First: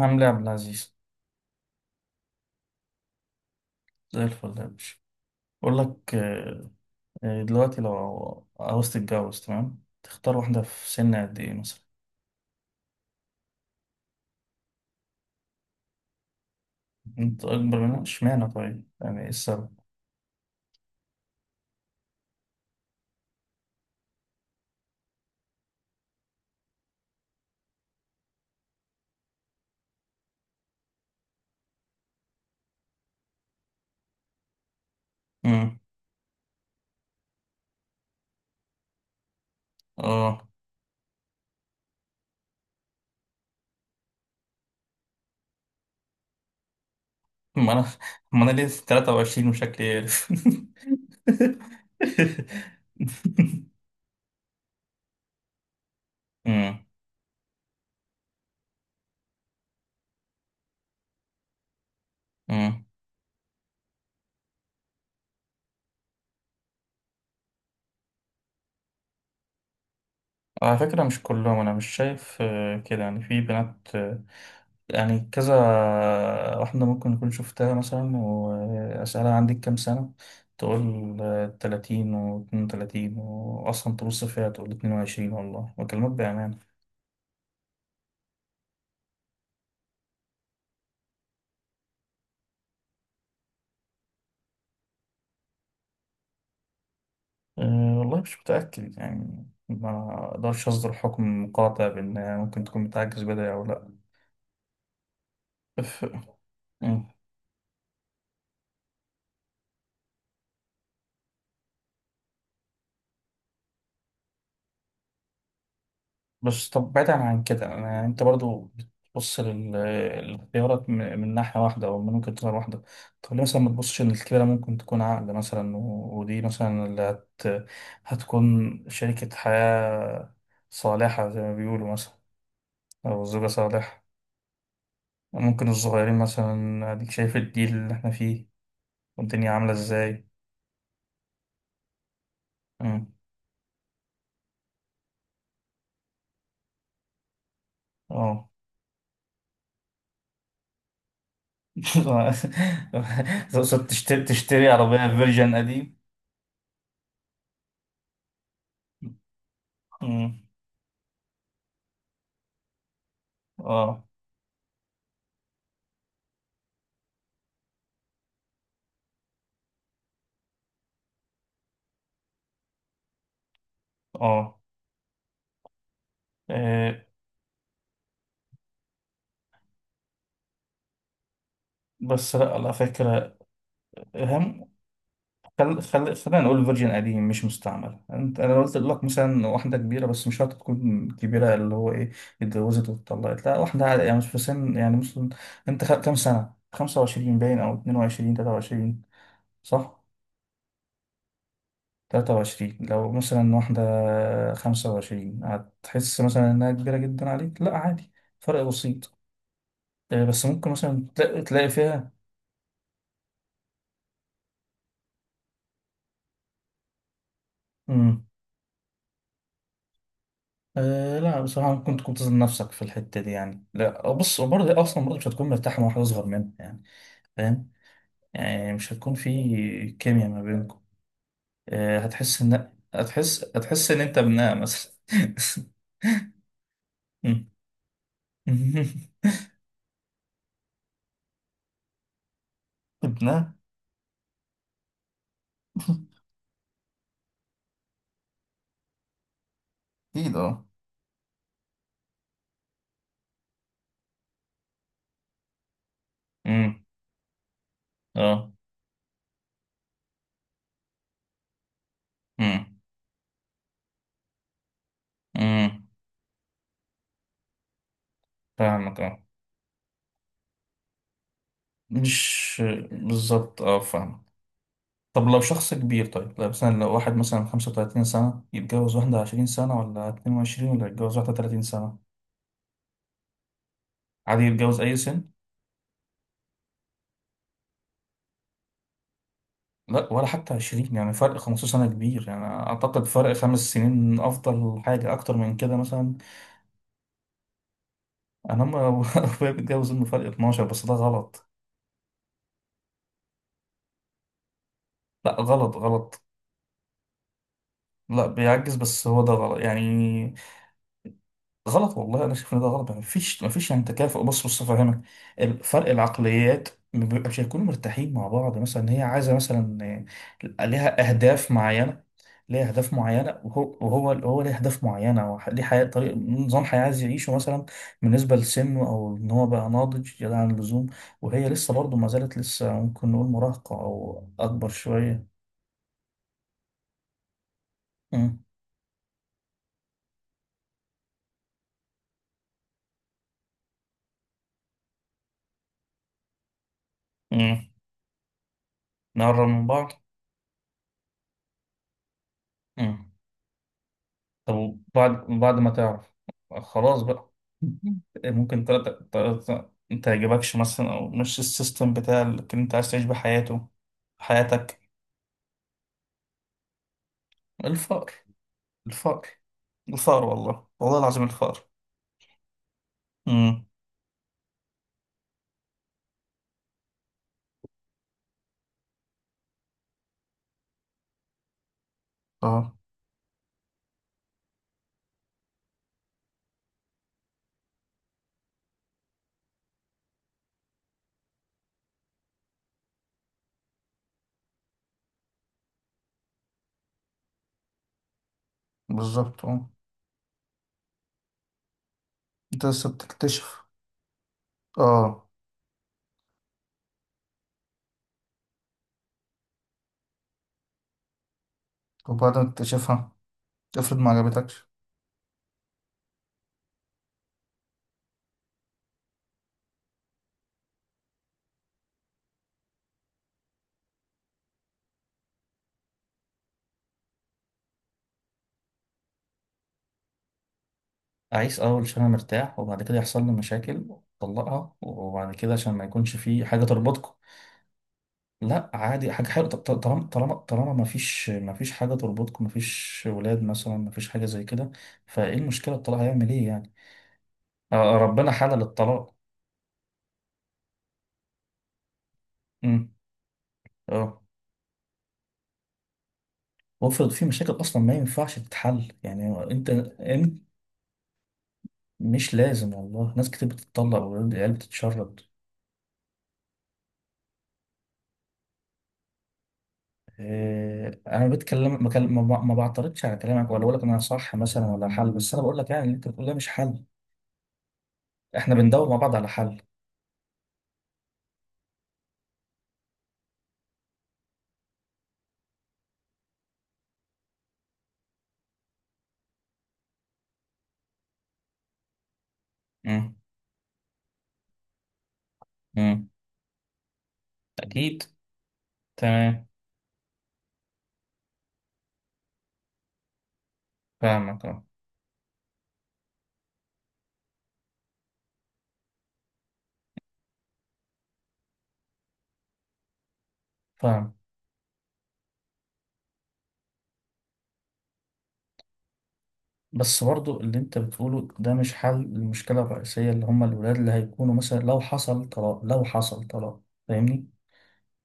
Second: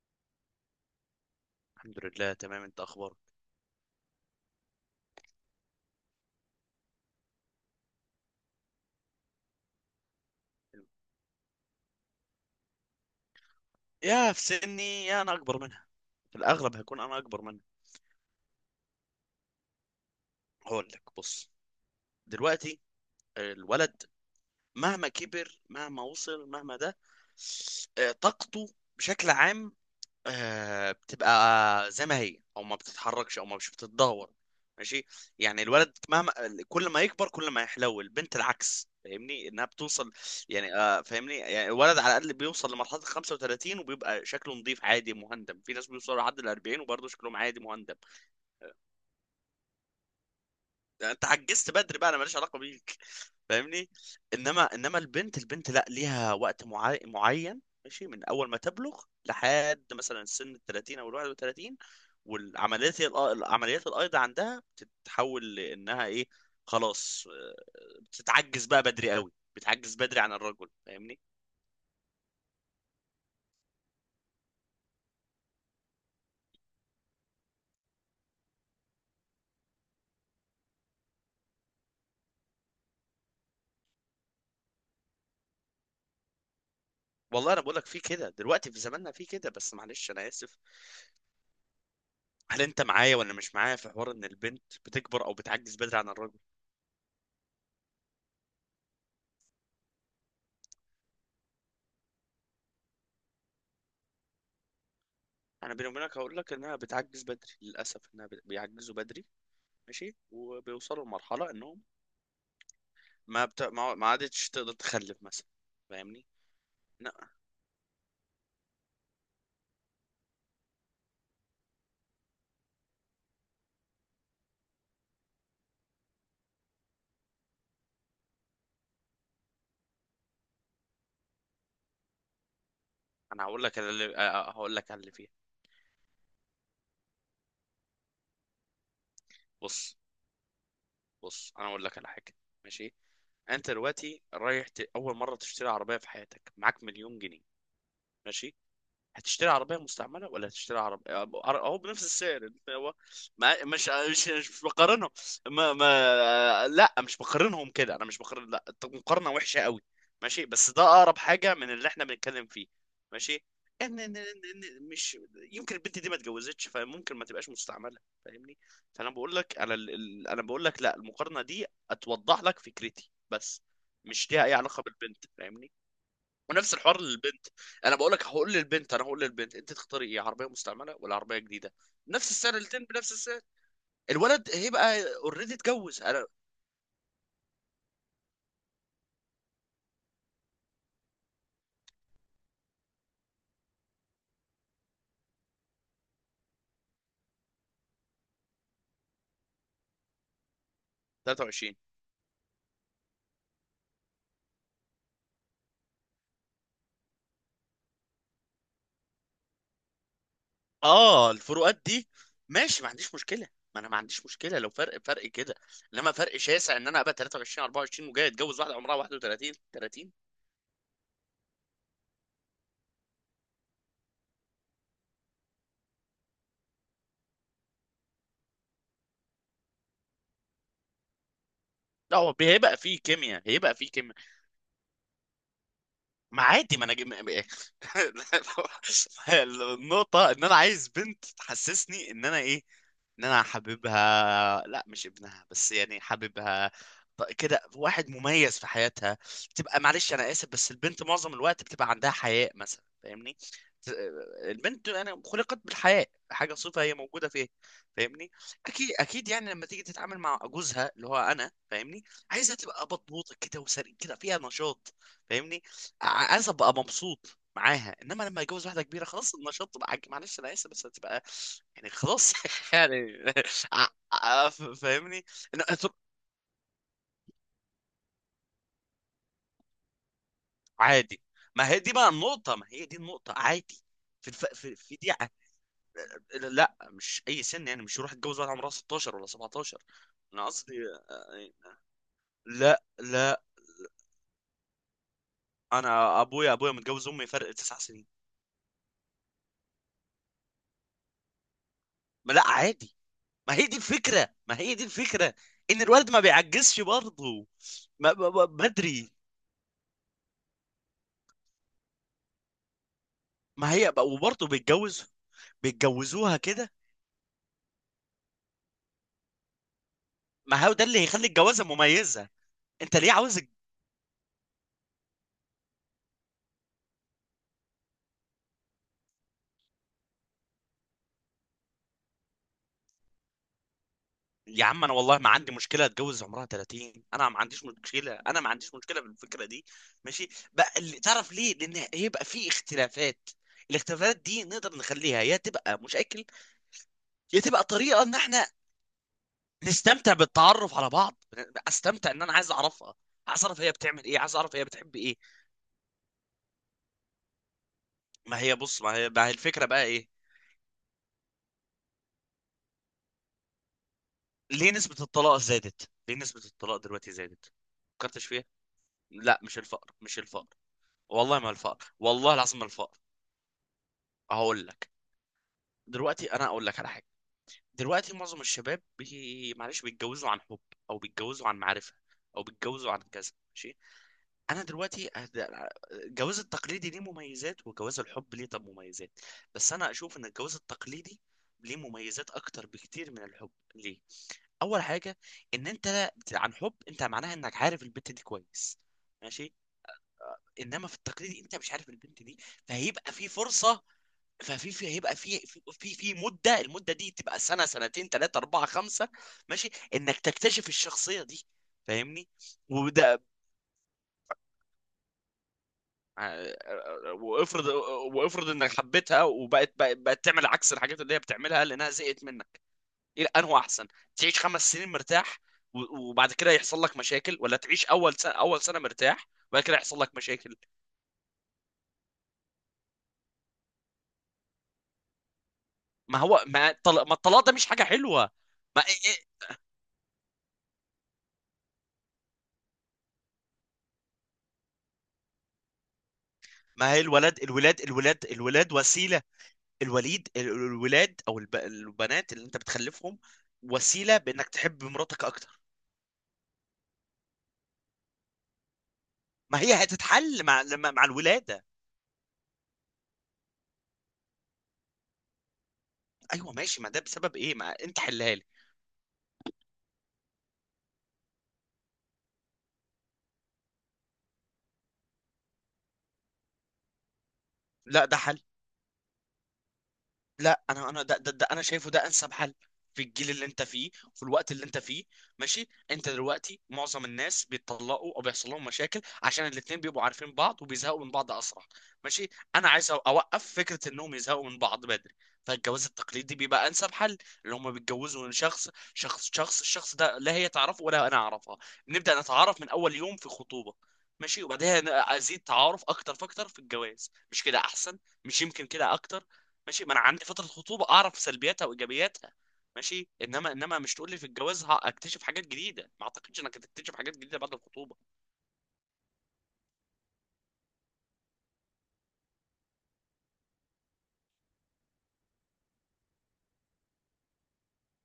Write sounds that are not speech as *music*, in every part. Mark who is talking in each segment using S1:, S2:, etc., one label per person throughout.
S1: عامل ايه يا عبد العزيز؟
S2: الحمد لله تمام، انت اخبارك؟
S1: زي الفل يا باشا. بقول لك دلوقتي لو عاوز تتجوز تمام، تختار واحدة في سن قد ايه مثلا؟
S2: يا في سني يا انا اكبر منها. في الاغلب هكون انا اكبر
S1: انت
S2: منها.
S1: اكبر منها اشمعنى؟ طيب يعني ايه السبب؟
S2: هقول لك، بص. دلوقتي الولد مهما كبر مهما وصل مهما ده طاقته بشكل عام بتبقى زي ما هي، او ما بتتحركش، او ما مش بتتدهور. ماشي. يعني
S1: امم
S2: الولد مهما كل ما يكبر كل ما يحلو، البنت العكس، فاهمني؟ انها بتوصل،
S1: اه
S2: يعني فاهمني؟ يعني الولد على الاقل بيوصل لمرحله ال 35 وبيبقى شكله نظيف عادي مهندم. في ناس بيوصلوا لحد ال 40 وبرضه شكلهم
S1: *laughs*
S2: عادي
S1: ما انا
S2: مهندم.
S1: ما انا ليه 23 وشكلي عارف.
S2: يعني انت عجزت بدري بقى، انا ماليش علاقه بيك. فاهمني؟
S1: *laughs*
S2: انما البنت، لا، ليها وقت معين، ماشي، من اول ما تبلغ لحد مثلا سن ال 30 او ال 31،
S1: امم
S2: والعمليات الايض عندها بتتحول لانها ايه؟ خلاص بتتعجز بقى بدري قوي، بتعجز بدري عن الرجل،
S1: على فكرة
S2: فاهمني؟
S1: مش كلهم. أنا مش شايف كده، يعني في بنات يعني كذا. واحدة ممكن أكون شفتها مثلا وأسألها، عندك كام سنة؟ تقول 30، واتنين وتلاتين، وأصلا تبص فيها تقول 22، والله بكلمك بأمانة.
S2: والله انا بقول لك في كده دلوقتي، في زماننا في كده، بس معلش انا اسف، هل انت معايا ولا مش معايا في حوار ان البنت بتكبر او بتعجز بدري عن الرجل؟
S1: أه والله مش متأكد، يعني ما أقدرش أصدر حكم قاطع بأنها ممكن تكون بتعجز بدري أو لأ.
S2: انا بيني وبينك هقول لك انها
S1: ف...
S2: بتعجز بدري، للاسف انها بيعجزوا بدري. ماشي، وبيوصلوا لمرحله انهم ما بت... ما ما عادتش تقدر تخلف مثلا، فاهمني؟
S1: بس طب، بعيدا
S2: لا،
S1: عن كده، أنا انت برضو بتبص للاختيارات من ناحية واحدة، او من ممكن تكون واحدة. طب ليه مثلا ما تبصش ان الكبيرة ممكن تكون عقل مثلا ودي مثلا هتكون شريكة حياة صالحة زي ما بيقولوا مثلا، او
S2: انا
S1: زوجة
S2: هقول لك على
S1: صالحة.
S2: اللي هقول لك على اللي فيها.
S1: ممكن الصغيرين مثلا اديك شايف الجيل اللي احنا فيه والدنيا عاملة
S2: بص،
S1: ازاي.
S2: انا هقول لك على حاجه، ماشي.
S1: مم.
S2: انت دلوقتي رايح اول مره تشتري عربيه في حياتك، معاك مليون جنيه،
S1: اه.
S2: ماشي، هتشتري عربية مستعملة ولا هتشتري عربية هو بنفس السعر، انت هو
S1: *laughs*
S2: ما
S1: تقصد
S2: مش
S1: تشتري
S2: مش مش
S1: تشتري
S2: بقارنهم.
S1: عربية فيرجن
S2: ما
S1: قديم؟
S2: ما لا، مش بقارنهم كده، انا مش بقارن، لا، مقارنة وحشة قوي،
S1: مم.
S2: ماشي، بس ده اقرب حاجة من اللي احنا بنتكلم فيه. ماشي،
S1: اه،
S2: مش يمكن البنت دي ما اتجوزتش، فممكن ما تبقاش مستعملة، فاهمني؟ فانا بقول لك، انا بقول لك لا، المقارنة دي اتوضح لك فكرتي بس، مش ليها اي
S1: اه،
S2: علاقة بالبنت، فاهمني؟ ونفس
S1: آه،
S2: الحوار للبنت. انا بقول لك، هقول للبنت انت تختاري ايه، عربيه مستعمله ولا عربيه جديده؟ نفس
S1: بس لا،
S2: السعر
S1: على
S2: الاثنين بنفس
S1: فكرة.
S2: السعر. الولد
S1: هم.
S2: هيبقى اوريدي اتجوز انا.
S1: خلينا نقول فيرجن قديم، مش مستعمل. انت انا قلت لك مثلا واحدة كبيرة، بس مش شرط تكون كبيرة. اللي هو ايه، اتجوزت واتطلقت، لا واحدة عادي، يعني مش في سن يعني مثلا. انت كام سنة؟ 25 باين، او 22، 23، صح؟
S2: 23.
S1: 23، لو مثلا واحدة 25، هتحس مثلا انها كبيرة جدا عليك؟ لا، عادي، فرق بسيط. بس ممكن مثلا
S2: اه،
S1: تلاقي
S2: الفروقات دي
S1: فيها.
S2: ماشي، ما عنديش مشكله، ما انا ما عنديش مشكله لو فرق فرق كده. انما فرق شاسع ان انا ابقى 23 24 وجاي اتجوز واحده عمرها 31 30،
S1: أه لا، بصراحة ممكن تكون تظلم نفسك في الحتة دي يعني. لا بص، برضه أصلا برضه مش هتكون مرتاح مع واحد أصغر منك يعني، فاهم. يعني مش هتكون في كيمياء ما بينكم. أه،
S2: لا. هو
S1: هتحس إن
S2: هيبقى في كيمياء، هيبقى في كيمياء،
S1: أنت ابنها مثلا.
S2: ما عادي، ما انا جم...
S1: *laughs*
S2: *laughs* النقطة ان انا عايز بنت تحسسني ان انا ايه، ان انا
S1: ابنها.
S2: حاببها، لا مش ابنها، بس يعني حاببها. كده واحد مميز في حياتها. تبقى معلش انا
S1: أكيد،
S2: اسف
S1: أه.
S2: بس البنت معظم الوقت بتبقى عندها حياء مثلا، فاهمني؟ ت- البنت انا خلقت بالحياء، حاجة صفة
S1: أمم،
S2: هي موجودة فيها، فاهمني؟
S1: أه.
S2: اكيد، يعني لما تيجي تتعامل مع جوزها اللي هو انا، فاهمني؟ عايزها
S1: أمم،
S2: تبقى بطبوطة كده، وسريع كده، فيها نشاط، فاهمني؟
S1: أمم،
S2: عايز ابقى مبسوط معاها، انما لما اتجوز واحده
S1: فاهمك،
S2: كبيره،
S1: أه.
S2: خلاص النشاط بقى معلش انا اسف بس هتبقى يعني خلاص
S1: مش
S2: *laughs* يعني.
S1: بالظبط، أه
S2: ع-
S1: فاهمك.
S2: فاهمني؟
S1: طب لو شخص كبير،
S2: هتبقى
S1: طيب لو مثلا لو واحد مثلا 35 سنة يتجوز واحدة 20 سنة، ولا 22، ولا يتجوز
S2: عادي.
S1: واحدة 30
S2: ما هي دي
S1: سنة؟
S2: بقى النقطه، ما هي دي النقطه عادي. في
S1: عادي
S2: الف... في
S1: يتجوز أي
S2: في دي
S1: سن؟
S2: ع- لا، مش اي سن، يعني مش يروح يتجوز واحده عمرها 16 ولا 17.
S1: لا، ولا
S2: انا
S1: حتى
S2: قصدي
S1: 20. يعني فرق
S2: يعني
S1: 15 سنة كبير، يعني
S2: لا،
S1: أعتقد فرق 5 سنين أفضل حاجة، أكتر من كده مثلا.
S2: انا ابويا متجوز امي فرق تسع سنين.
S1: أنا ما *laughs* أبويا بيتجوز إنه فرق 12، بس ده غلط.
S2: ما لا عادي. ما هي دي الفكرة،
S1: لا، غلط
S2: ان الولد ما
S1: غلط.
S2: بيعجزش برضه
S1: لا بيعجز، بس
S2: بدري.
S1: هو ده غلط يعني. غلط والله، انا شايف ان ده غلط. ما فيش
S2: ما
S1: يعني
S2: هي
S1: تكافؤ. بص
S2: وبرضه
S1: بص، افهمك.
S2: بيتجوز،
S1: فرق
S2: بيتجوزوها
S1: العقليات
S2: كده.
S1: ما بيبقى- مش هيكونوا مرتاحين مع بعض مثلا. هي عايزه مثلا
S2: ما هو ده اللي
S1: ليها
S2: هيخلي
S1: اهداف
S2: الجوازة
S1: معينه.
S2: مميزة.
S1: ليها اهداف
S2: انت ليه عاوز
S1: معينه، وهو وهو هو ليه اهداف معينه، ليه حياه، طريق، نظام حياه عايز يعيشه مثلا، بالنسبه لسنه. او ان هو بقى ناضج زياده عن اللزوم، وهي لسه برضه ما زالت لسه ممكن نقول مراهقه او
S2: يا
S1: اكبر
S2: عم انا والله ما
S1: شويه.
S2: عندي مشكلة اتجوز عمرها 30، انا ما عنديش مشكلة، انا
S1: امم
S2: ما عنديش مشكلة بالفكرة دي. ماشي بقى؟ اللي تعرف ليه، لان هيبقى في اختلافات، الاختلافات دي نقدر نخليها يا تبقى مشاكل، يا تبقى
S1: امم
S2: طريقة ان احنا
S1: نقرب من بعض.
S2: نستمتع بالتعرف على بعض. استمتع، ان انا عايز اعرفها، عايز اعرف هي بتعمل ايه، عايز
S1: طب،
S2: اعرف هي بتحب ايه.
S1: وبعد ما تعرف خلاص بقى،
S2: ما هي
S1: ممكن
S2: بص، ما
S1: تلاتة
S2: هي ما هي الفكره
S1: تلاتة
S2: بقى ايه؟
S1: متعجبكش مثلا، أو مش السيستم بتاع اللي أنت عايز تعيش بحياته،
S2: ليه
S1: حياتك.
S2: نسبه الطلاق زادت؟ ليه نسبه الطلاق دلوقتي زادت؟
S1: الفقر.
S2: فكرتش فيها؟
S1: الفقر
S2: لا، مش الفقر،
S1: الفقر. والله والله العظيم،
S2: والله ما
S1: الفقر.
S2: الفقر، والله العظيم ما الفقر.
S1: امم
S2: هقول لك، دلوقتي انا اقول لك على حاجه. دلوقتي معظم الشباب معلش بيتجوزوا عن حب، او بيتجوزوا عن معرفه، او
S1: اه،
S2: بيتجوزوا عن كذا، ماشي. انا دلوقتي الجواز التقليدي ليه مميزات، وجواز الحب ليه طب مميزات، بس انا اشوف ان الجواز التقليدي ليه مميزات اكتر بكتير من الحب ليه. اول حاجه، ان انت عن حب، انت معناها انك عارف البنت دي كويس،
S1: بالظبط
S2: ماشي،
S1: اه.
S2: انما في التقليدي انت مش عارف البنت دي،
S1: أنت لسه
S2: فهيبقى في
S1: بتكتشف.
S2: فرصه، ففي في هيبقى
S1: اه،
S2: في في في في مده، المده دي تبقى سنه، سنتين، ثلاثه، اربعه، خمسه، ماشي، انك تكتشف الشخصيه دي، فاهمني؟
S1: وبعد ما تكتشفها،
S2: وده
S1: افرض ما عجبتكش.
S2: وافرض، انك حبيتها وبقت، بقت تعمل عكس الحاجات اللي هي بتعملها لانها زهقت منك. ايه انه احسن؟ تعيش خمس سنين مرتاح وبعد كده يحصل لك مشاكل، ولا تعيش اول سنه، اول سنه مرتاح وبعد كده يحصل لك مشاكل؟
S1: عايز أول عشان أنا مرتاح، وبعد كده يحصل لي مشاكل؟ طلقها، وبعد كده عشان ما يكونش
S2: ما
S1: في
S2: هو
S1: حاجة
S2: ما الطلاق ما
S1: تربطكم.
S2: الطلاق ده مش حاجه حلوه.
S1: لا
S2: ما إيه،
S1: عادي، حاجة حلوة، طالما ما فيش حاجة تربطكم، ما فيش ولاد مثلا، ما فيش حاجة زي كده، فايه المشكلة؟ الطلاق هيعمل ايه يعني؟
S2: ما هي الولد،
S1: ربنا حلل
S2: الولاد
S1: الطلاق.
S2: وسيله. الوليد، الولاد او البنات اللي انت
S1: امم
S2: بتخلفهم وسيله
S1: اه.
S2: بانك تحب مراتك اكتر.
S1: وافرض في مشاكل اصلا ما ينفعش تتحل، يعني
S2: ما
S1: انت
S2: هي هتتحل مع مع الولاده.
S1: مش لازم. والله ناس كتير بتتطلق والعيال بتتشرد.
S2: ايوه ماشي، ما ده بسبب ايه؟ ما انت حلها لي.
S1: انا بتكلم، ما كان- ما ب- ما بعترضش على كلامك ولا بقول لك ان انا صح مثلا ولا حل، بس انا بقول لك يعني اللي انت بتقول ده مش حل.
S2: لا، ده حل.
S1: احنا بندور مع بعض على حل.
S2: لا، انا ده انا شايفه ده انسب حل في الجيل اللي انت فيه، في الوقت اللي انت فيه، ماشي. انت دلوقتي معظم الناس بيتطلقوا او بيحصل لهم مشاكل عشان الاتنين بيبقوا عارفين بعض وبيزهقوا من بعض اسرع، ماشي. انا عايز
S1: امم
S2: اوقف فكرة انهم يزهقوا من بعض بدري، فالجواز
S1: امم
S2: التقليدي بيبقى انسب حل. اللي هم
S1: اكيد.
S2: بيتجوزوا من شخص،
S1: تمام.
S2: الشخص ده لا هي تعرفه ولا انا اعرفها، بنبدأ نتعرف من اول يوم في خطوبة، ماشي،
S1: فاهمك، اه،
S2: وبعدها ازيد تعارف اكتر فاكتر في الجواز، مش كده احسن؟ مش يمكن كده اكتر؟ ماشي، ما انا عندي فتره خطوبه اعرف سلبياتها وايجابياتها، ماشي. انما مش تقول
S1: فاهم.
S2: لي في الجواز هكتشف حاجات جديده، ما اعتقدش انك هتكتشف حاجات جديده بعد الخطوبه.
S1: بس برضو اللي انت بتقوله ده مش حل للمشكلة الرئيسية، اللي هم الولاد اللي هيكونوا مثلا لو حصل طلاق فاهمني؟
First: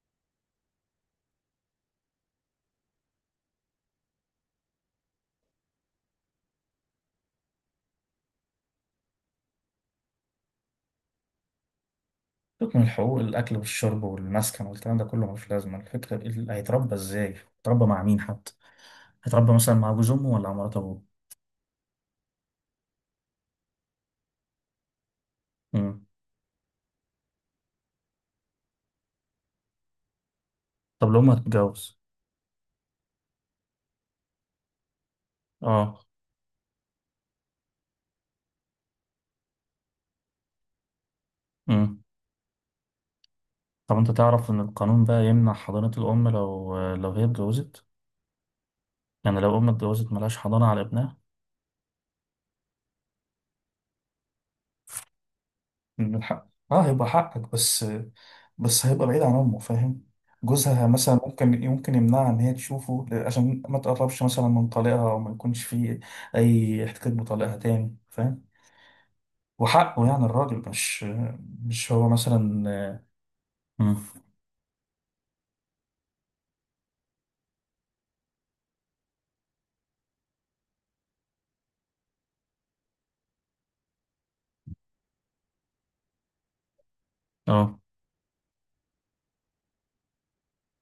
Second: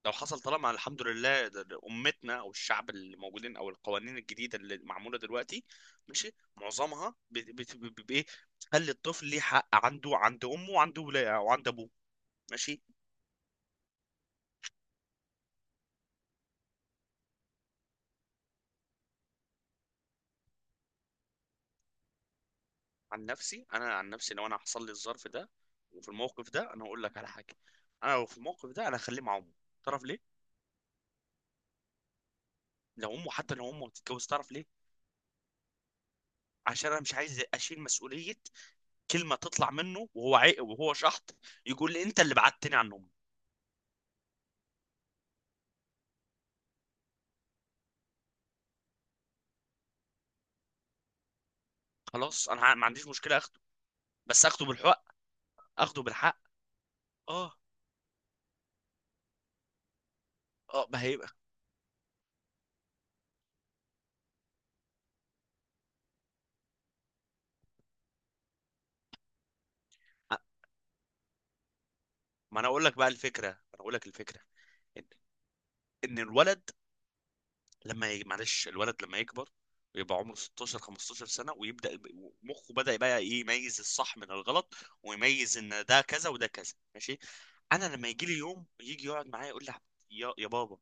S2: لو حصل، طالما الحمد لله ده امتنا، او الشعب اللي موجودين، او القوانين الجديده اللي معموله دلوقتي، ماشي، معظمها بايه، بتخلي الطفل ليه حق عنده عند امه وعند ولا وعند ابوه،
S1: تكمل
S2: ماشي.
S1: الحقوق، الأكل والشرب والمسكن والكلام ده كله ملوش لازمة. الفكرة، اللي هيتربى ازاي؟ هيتربى مع مين حتى؟ هيتربى مثلا مع جوز أمه ولا مع مرات أبوه؟
S2: عن نفسي، لو انا حصل لي الظرف ده،
S1: مم.
S2: وفي الموقف ده، انا هقول لك على حاجه. انا لو في الموقف ده انا هخليه مع امه، تعرف ليه؟
S1: طب لو أمه هتتجوز؟
S2: لو امه، حتى لو امه هتتجوز، تعرف ليه؟
S1: اه.
S2: عشان انا مش عايز اشيل مسؤوليه، كلمه تطلع منه وهو عيق وهو شحط يقول
S1: مم.
S2: لي انت اللي بعدتني عن امي.
S1: طب انت تعرف ان القانون بقى يمنع حضانة الأم لو هي اتجوزت؟ يعني لو أم اتجوزت ملهاش حضانة على ابنها.
S2: خلاص، انا ما عنديش مشكله اخده، بس اخده بالحق، اخده
S1: من
S2: بالحق
S1: حق، اه، هيبقى حقك
S2: اه.
S1: بس. بس هيبقى بعيد عن امه، فاهم. جوزها
S2: اه، ما
S1: مثلا
S2: هيبقى،
S1: ممكن يمنعها ان هي تشوفه عشان ما تقربش مثلا من طليقها، وما يكونش فيه اي احتكاك بطليقها تاني، فاهم. وحقه، يعني الراجل مش مش هو
S2: ما انا اقول لك
S1: مثلا.
S2: بقى الفكره، ما انا اقول لك
S1: مم.
S2: الفكره ان ان الولد معلش الولد لما يكبر ويبقى عمره 16 15 سنة ويبدأ مخه بدأ بقى ايه يميز الصح من الغلط، ويميز ان ده كذا وده كذا، ماشي.
S1: اه،
S2: انا لما يجي لي يوم يجي يقعد معايا يقول لي يا بابا،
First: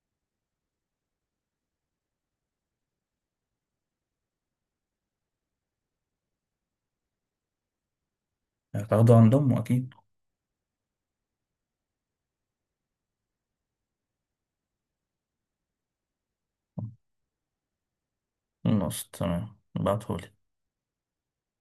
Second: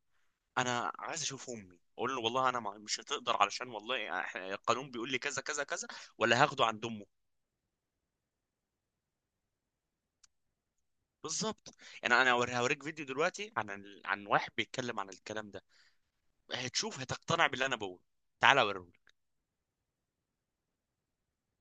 S2: انا عايز اشوف امي، اقول له والله انا مش هتقدر، علشان والله إحنا القانون بيقول لي كذا كذا كذا، ولا هاخده عند امه؟
S1: هتاخده عند امه اكيد.
S2: بالظبط. يعني انا هوريك فيديو دلوقتي عن عن واحد بيتكلم عن الكلام ده، هتشوف هتقتنع باللي انا بقوله، تعالى
S1: خلاص
S2: اوريك.
S1: تمام، ابعتهولي.